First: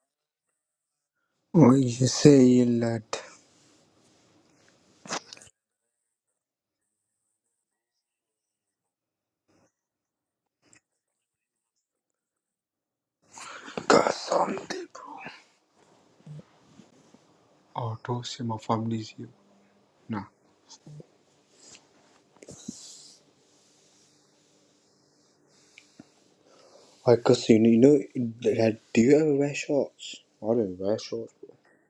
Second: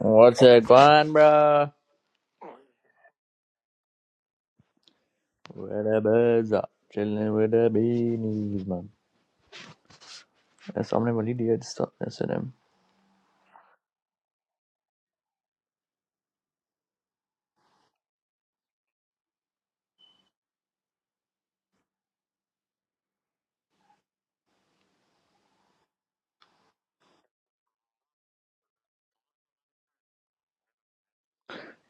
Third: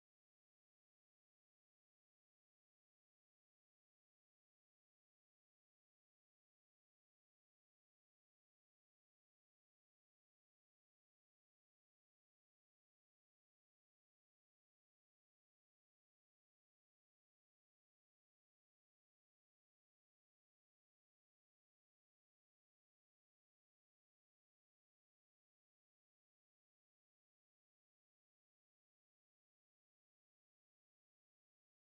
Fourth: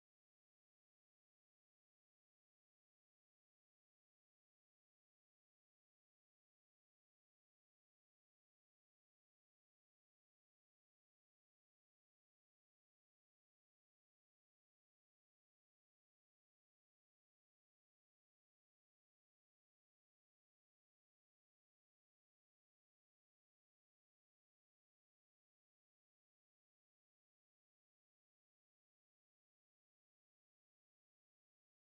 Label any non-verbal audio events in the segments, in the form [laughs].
What's it going, bro? Oh, you say that. Where the birds are chilling with the beanies, man. There's some little idiot stuff missing him. Kasante, bro. Oh, toss him off families Nah. Why, cause you know, you know that, do you ever wear shorts? I don't wear shorts.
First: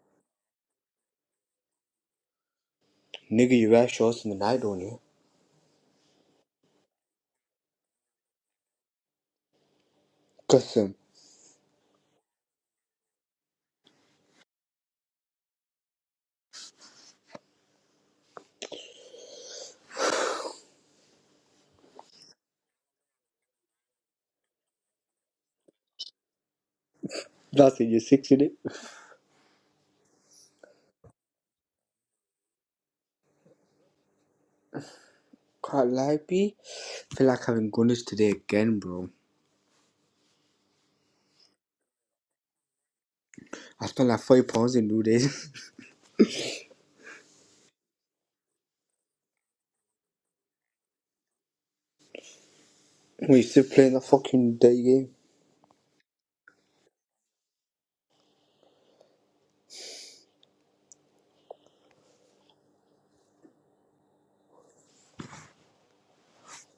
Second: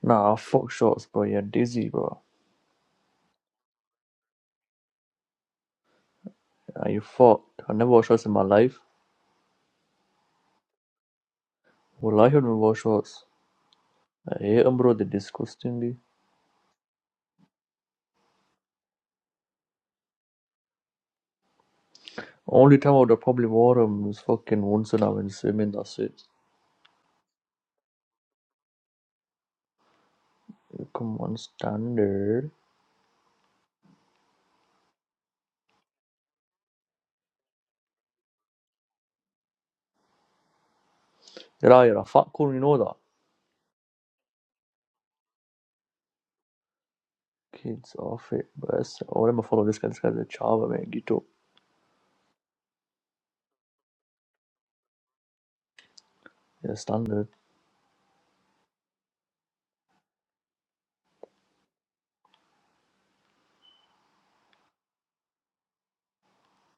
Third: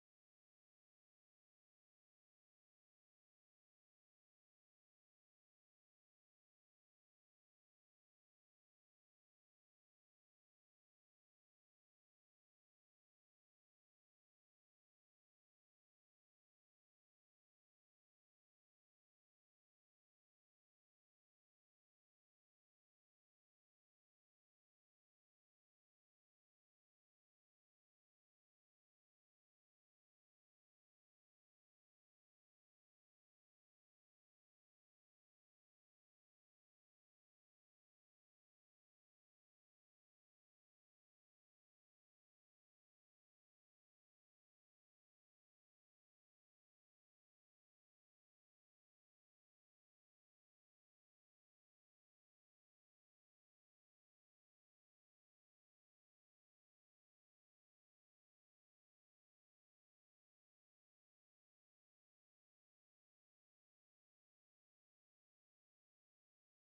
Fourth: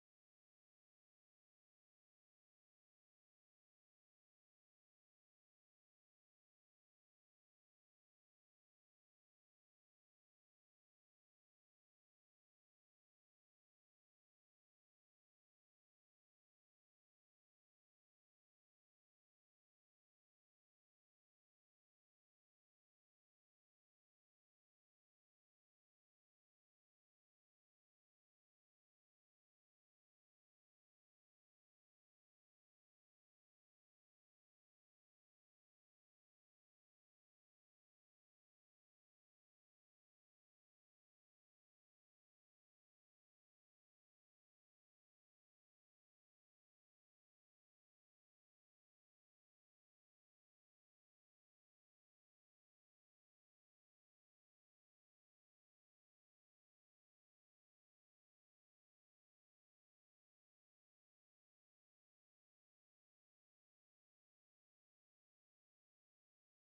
Nah, fuck shorts, bro. You're dizzy, bro. Nigga, you wear shorts in the night, don't you? Are you fucked? I never wore shorts in my life. Custom. Well, I haven't wore shorts. I hate 'em, bro. They're disgustingly. Only time I would have probably wore them was fucking once when I went swimming. That's it. That's it, you're six in it. Come on, standard. Can't lie, B. feel like having gunners today again, bro. Yeah, you're a fat cool. You know that. I spent like 40 pounds in two days. Kids off it, bro. I'm follow this guy. This guy's a chava, man. Gito. [laughs] we still playing that fucking day game. Yeah, standard.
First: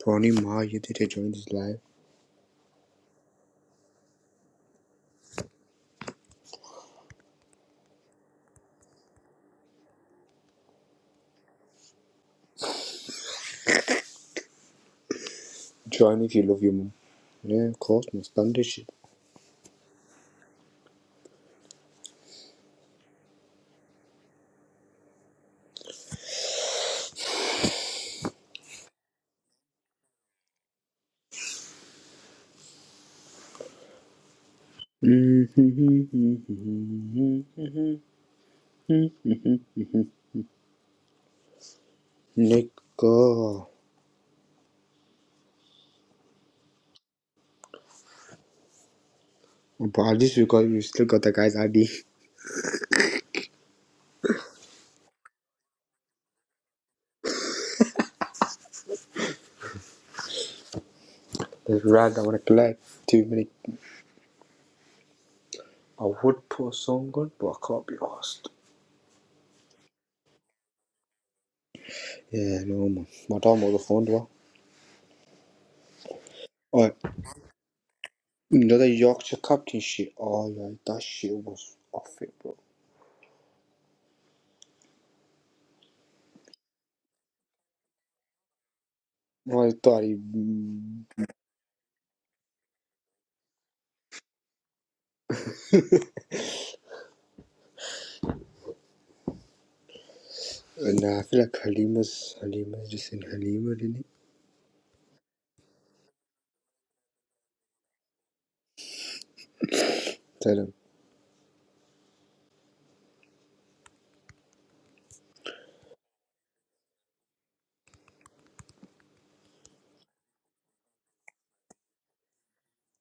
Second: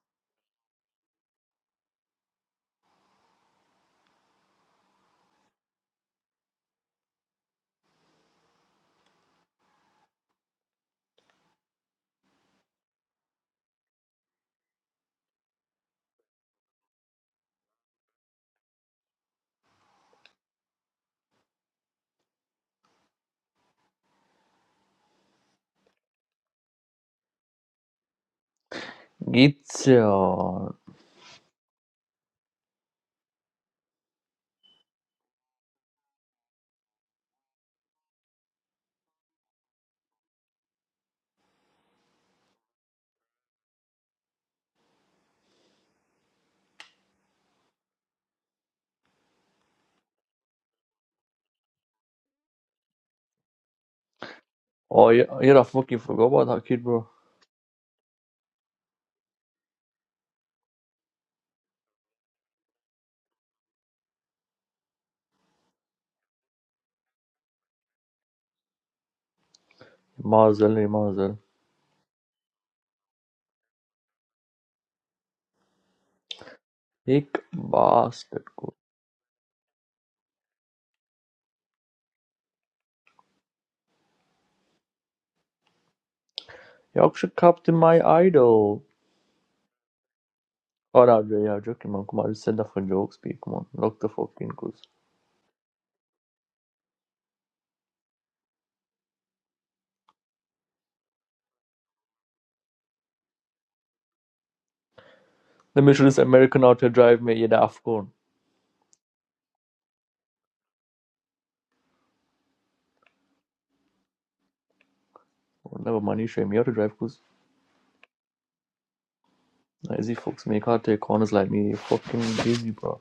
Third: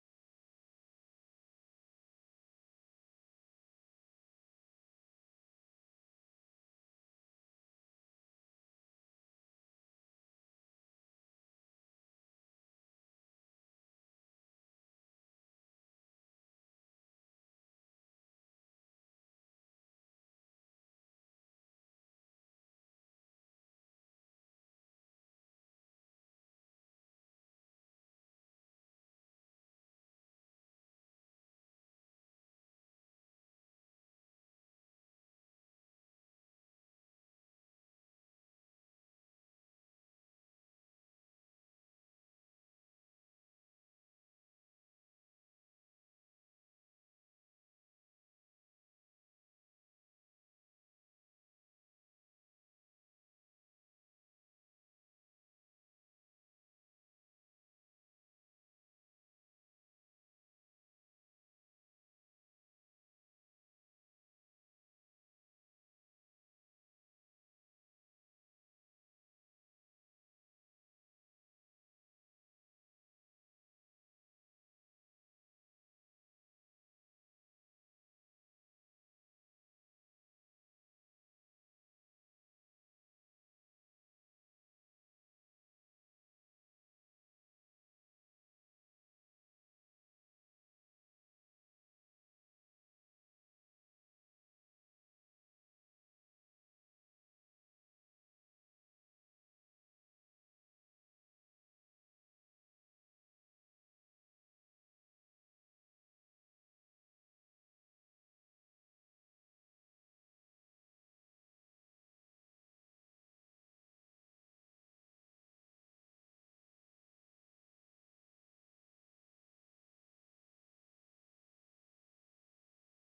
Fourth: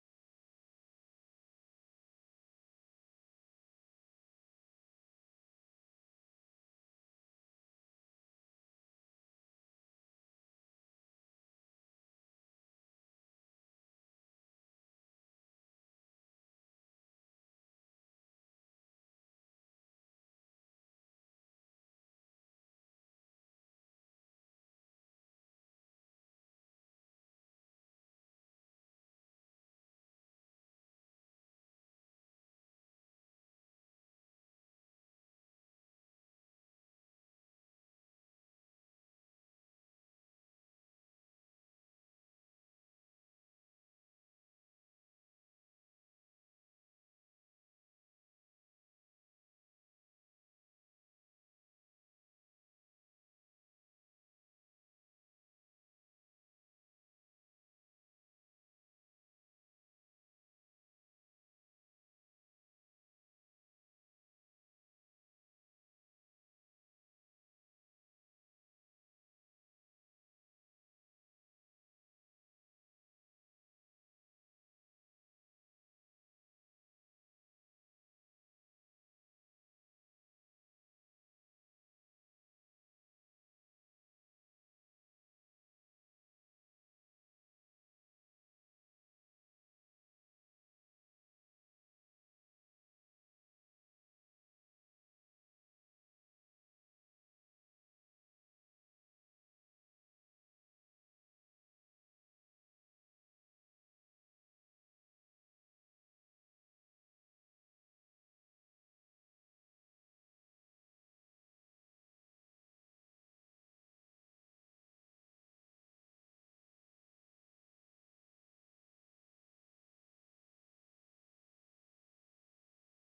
Tony Ma, you did it, join this live. Join if you love your mum. Yeah, of course, man. Standard shit. Gitcha. [laughs] Nigga. But at least we got you still got the guy's ID. Oh, you- you're a fucking forgot about that kid, bro. It's rag I wanna collect too many I would put a song on, but I can't be asked. Mazel, eh, Mazel. Yeah, no man. My dad was a fond one. Alright, Hick bastard. you Good. know that Yorkshire captain shit? Oh yeah, that shit was off it bro. Yorkshire Captain, my idol. Well, I thought he mm, Oh, no, yeah, yeah, joking, man. Come on, I just said that for jokes, P. Come on, knock the fucking goose. nah, I feel like Halima's Halima's just in Halima, didn't he? Let me show this American how to drive me, you are the Afghan. Tell him. Oh, never mind, you show me how to drive, goose. Easy, fucks me. You can't take corners like me. You're fucking busy, bro.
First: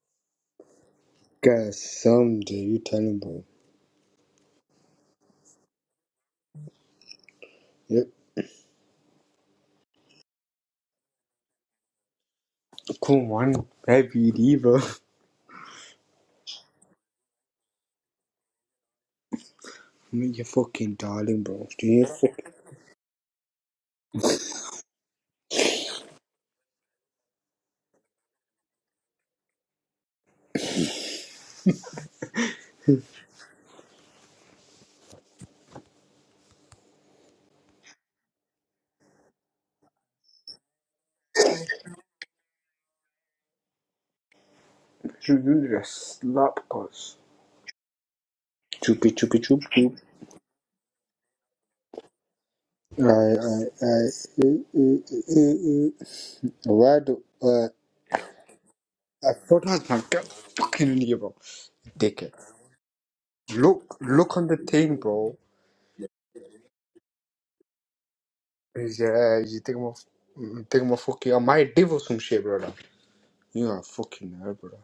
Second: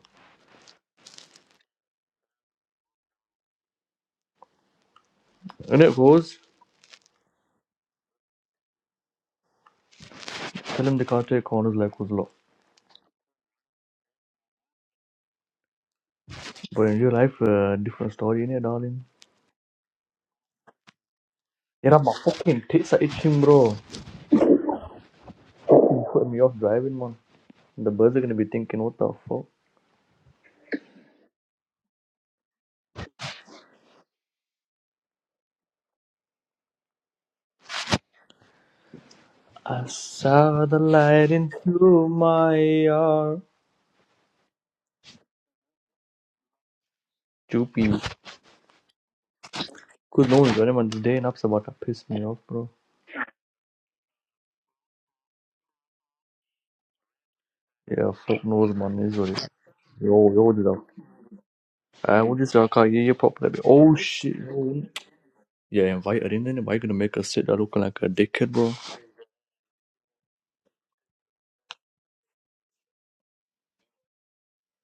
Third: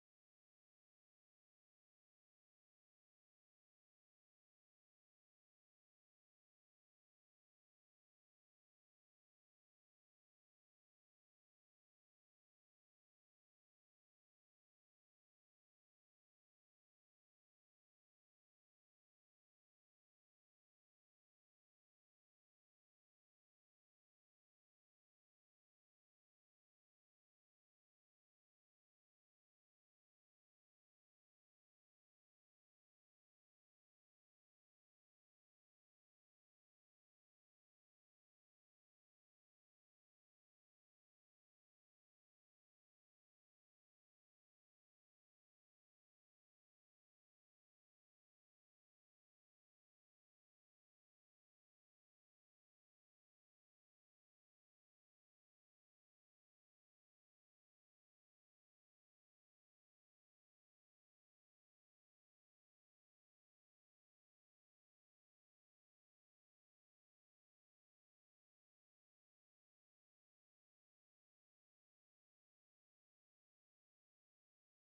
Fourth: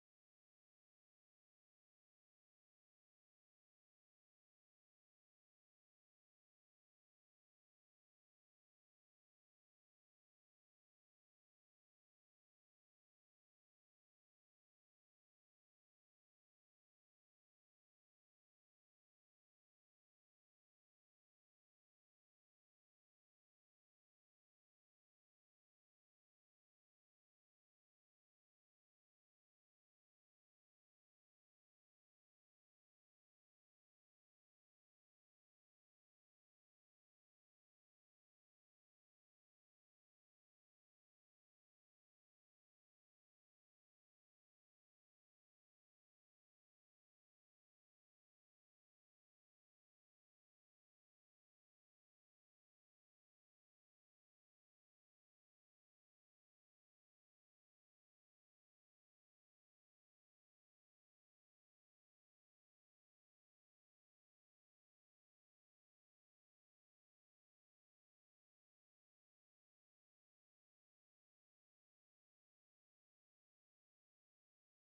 Guys, someday you tell him bro. And it goes, Yep. tell him they can't take corners like us, lot. Come on, baby diva. But in real life, uh, different story, innit, darling? I'm your [laughs] fucking darling bro. Do Yeah, you? my fucking tits are itching, bro. You put me off driving, man. The birds are gonna be thinking, what the fuck? I saw the light into my yard. Jujure slapkas. Choopy. Chupi chupi chup chup. Cause no one's running, man. Today and up's about to piss me off, bro. Aye aye I, Uh, uh, uh, uh. Why do uh, Yeah, fuck knows, man. It is what I it is. photos man get Yo, yo, what is up? fucking in here, bro? Uh, Dickhead. what is your car? Yeah, yeah, pop that. bit. Oh, Look shit. look on the Yo. thing, bro. Yeah, invite her in, and why you gonna make her sit there looking like a dickhead, bro? Yeah, you think I'm a, think I'm a fucking I might div or some shit, brother. You are a fucking nerd, brother.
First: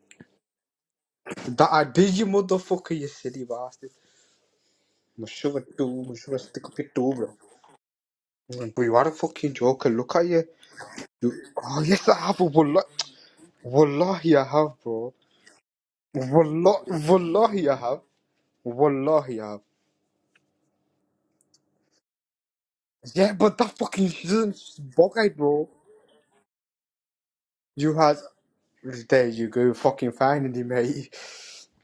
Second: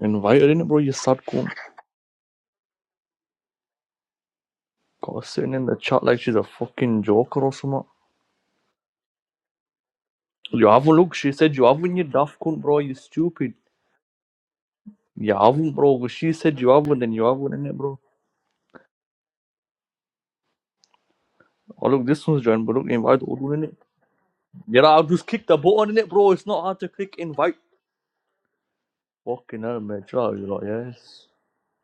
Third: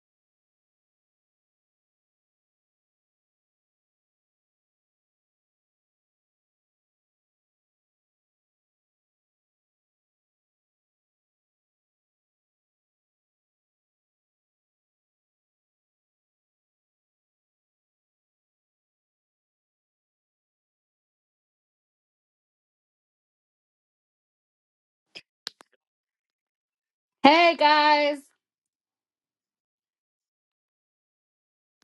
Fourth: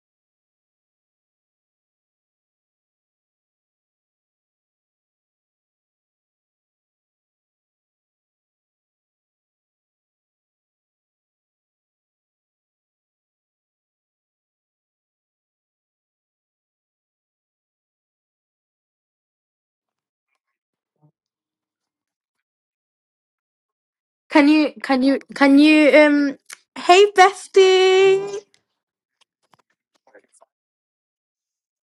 Invite her in, bro. You sadko. That I did you motherfucker, you silly bastard. God, I'm sitting sure in the chat two, I'm like she's sure a stick up your fucking two, bro. joker or something. But you are a fucking joker. Look at you. You have a look. She you said you oh haven't you yes, I have. daft a cunt, bull. bro. You stupid. Wallahi, I have, bro. Yavrum bro, she said Wallah, Yavrum and Yavrum in wallahi, I it, bro. have. Wallahi, I have. Oh look, this one's joined, but look, invite Yeah, Odun but in that it. fucking Can isn't you Yeah, I'll can bug you just eyed, click the can bro. you button in it, um bro. It's not hard to hey click invite. Hey You had. guys! bestie? There you Fucking go, hell, man. fucking Chill you lot, finally, mate. [laughs] yes.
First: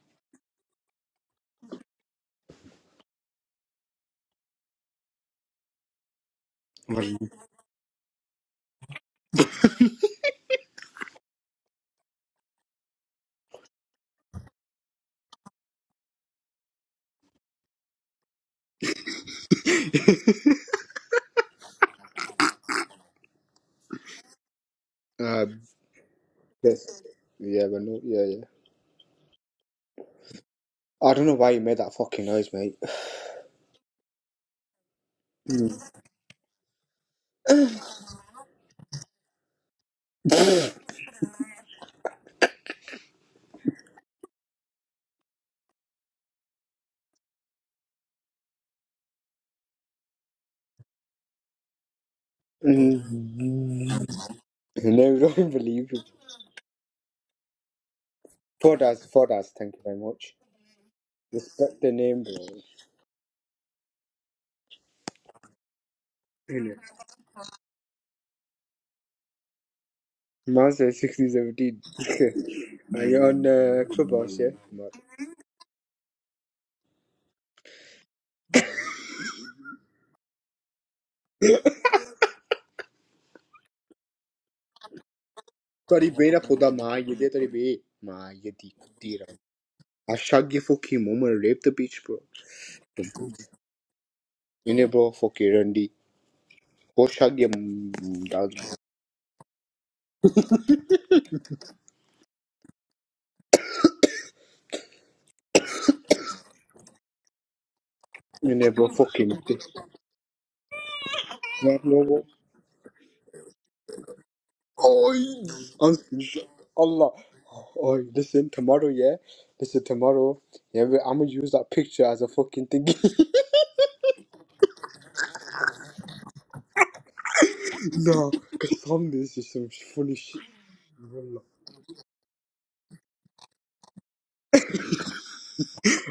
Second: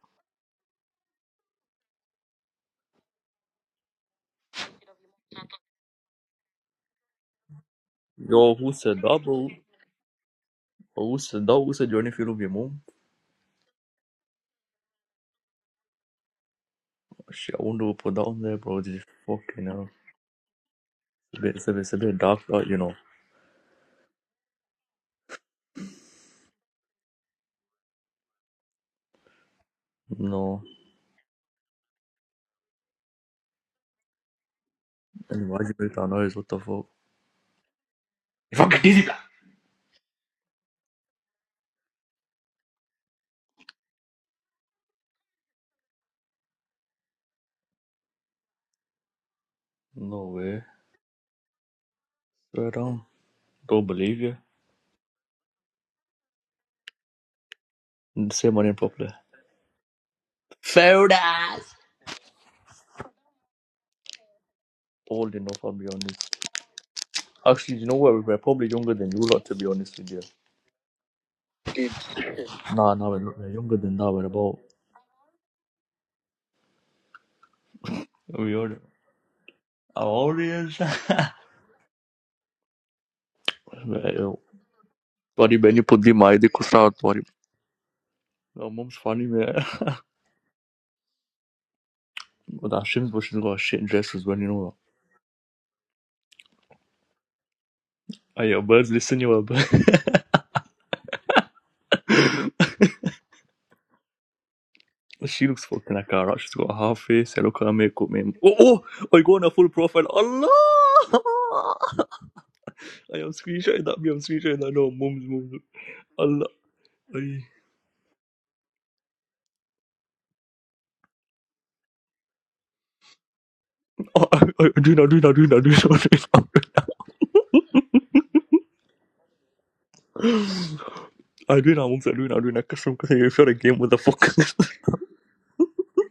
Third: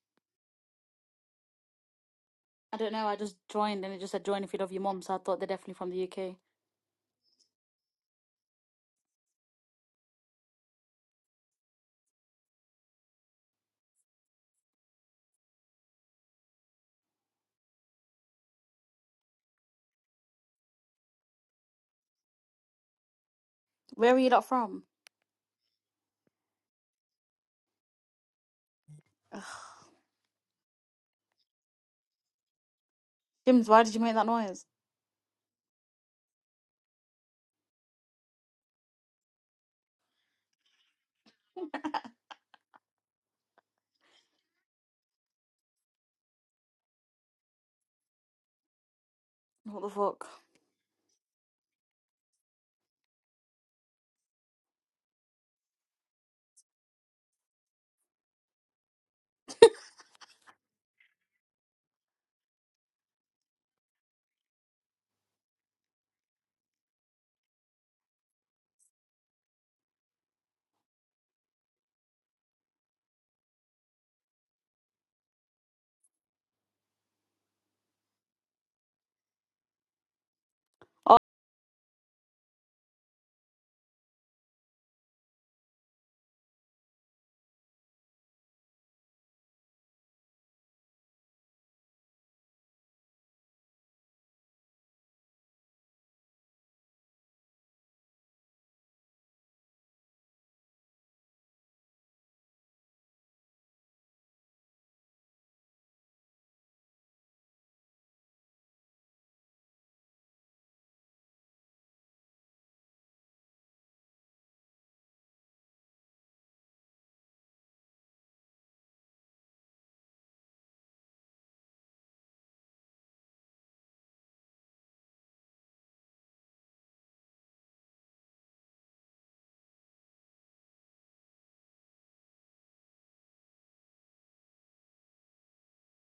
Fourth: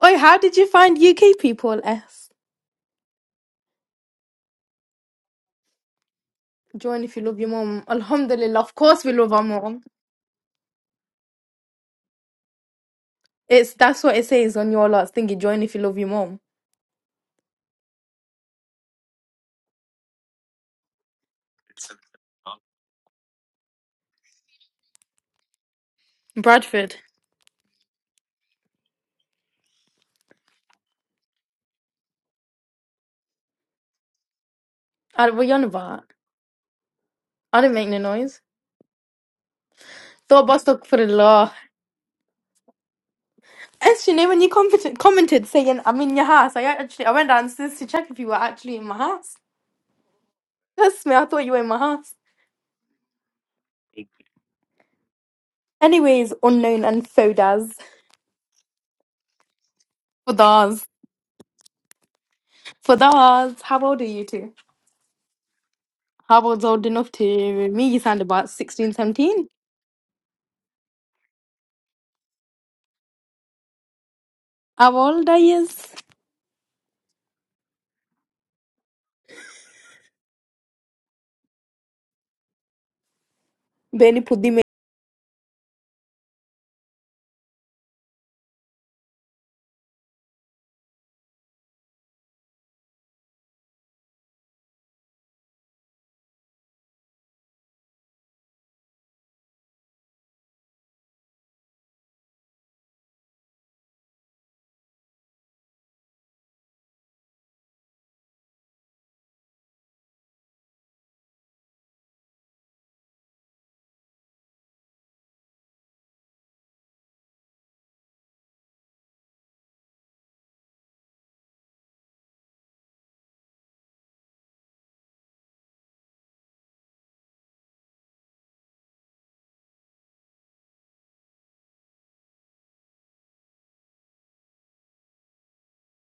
Oi, how did you find UK people S? I don't know, I just joined and it just said join if you love your mom, so I thought they're definitely from the UK. Join Well, if you love your mom. Yo, Alhamdulillah, who of said course we that, love our bro? mom. Oh, Who said that? Who said join if you love your mom? It's that's what it says on your lot's thingy, join if you love your mom. Oh, Shit, I wonder who put that on there, bro. Just fucking hell. It's a bit, it's a bit, it's a bit dark, right, you know. Where are you lot from? Uh, Bradford. yes. Yeah, but no, yeah, yeah. Ugh. No. I don't know why you made that fucking noise, mate. Jims, why did you make that noise? I what And you [laughs] on why'd you make about? that noise? What the fuck? I didn't make no noise. You fucking dizzy, bro. Thought about stuck for the law. S, you know, when you commented, commented saying, I'm in your house, I actually, I went downstairs to check if you were actually in my house. What the No fuck? way. That's me, I thought you were in my house. Swear down. Mm. Don't Mm. no, believe you. [laughs] you don't believe you. Anyways, unknown and fodas. Say my name Four dollars, properly. four dollars, thank you very much. Fodas. Fair ass. Respect the name, bro. For those, how old are you two? Old enough, I'll be honest. I was Really? old enough to Actually, you me, know you what? We sound We're about probably younger sixteen, than you seventeen. lot, to be honest with you. Mazda 6017. Dude. Nah, [laughs] Are nah, we're, you not- on we're younger uh, than that. We're Clubhouse, about. yeah? How old are you? We are. How old is [laughs] that? Mate, yo. Sorry, man, you put the my the Taribena kusra my sorry. Yede Taribe. My Your Yedi mom's funny, Kutira. man. [laughs] Ashagya fucking Momer rape the beach bro. But You Ashim's but she's got a shit dress as well, you know. Inebro Foki Randy. Oshagya Hey, Dad. your birds, listen, your bird. [laughs] she looks fucking like a rat. She's got a half face. I look at her makeup, man. Oh, oh, Inebro I Foki go on a Nite. full profile. Allah! [laughs] Marlovo. I am screenshotting that, me, I'm screenshotting that. No, Oi! mom's, mom's. Uns- Allah. Allah. Ay. Oi, listen, tomorrow, yeah? Listen, tomorrow, yeah, we- I'm gonna use that picture as a fucking thing. Oh, I, I Arena, Arena, Arena, Arena, Arena. [laughs] no, because some this is some funny shit. Allah. Arena, I won't say Arena, Arena. Catch them because if you're a game with the fuck.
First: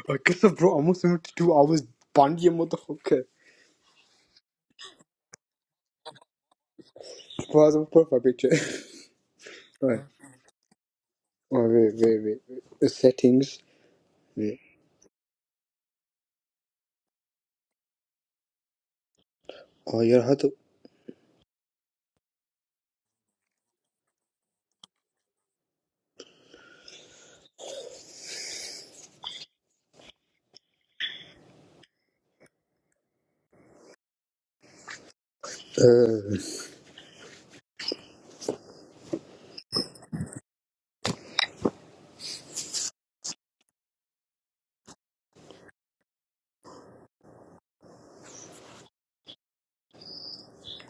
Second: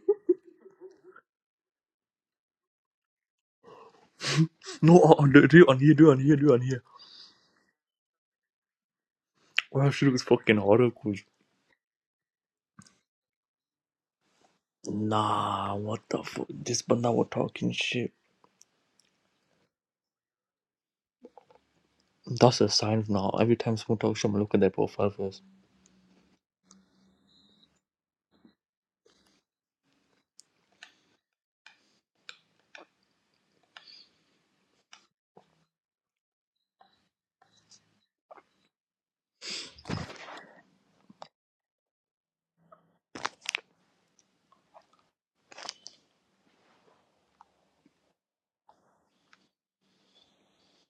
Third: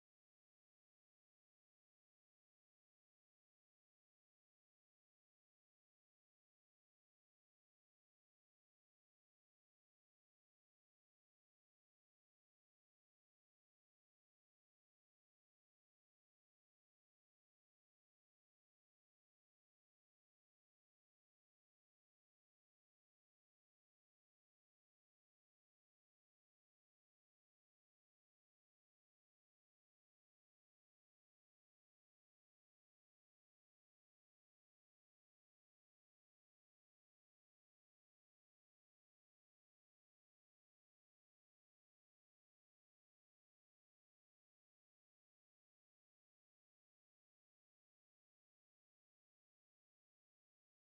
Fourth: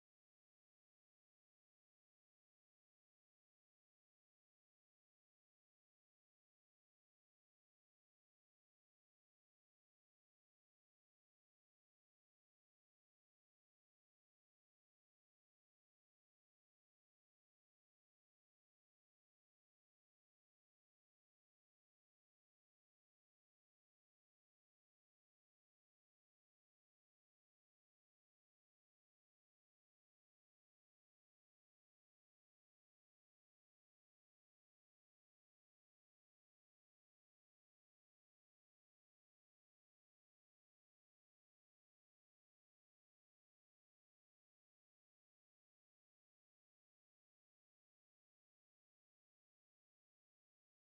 I guess, bro, almost 72 hours. Bandia motherfucker. [laughs] no, uh, uh, do do it on here, do it on here, do it on here. Bro, that's a profile picture. [laughs] Oh, I Right. should do this fucking horror quiz. Oh, wait, wait, wait. wait. The settings. Wait. Nah, what the fuck? This banda was talking shit. Oh, you have to. That's a sign now. Every time someone talks shit, I'm gonna look at their profile first. Uh.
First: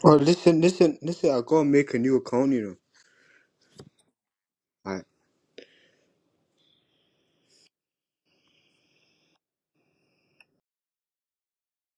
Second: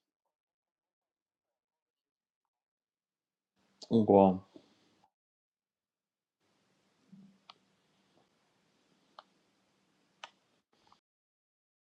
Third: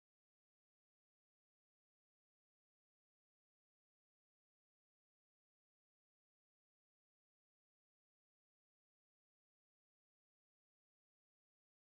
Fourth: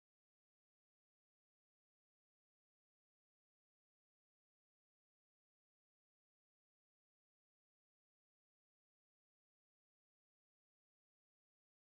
Oh, listen, listen, listen. I gotta make a new account, you Go on. know.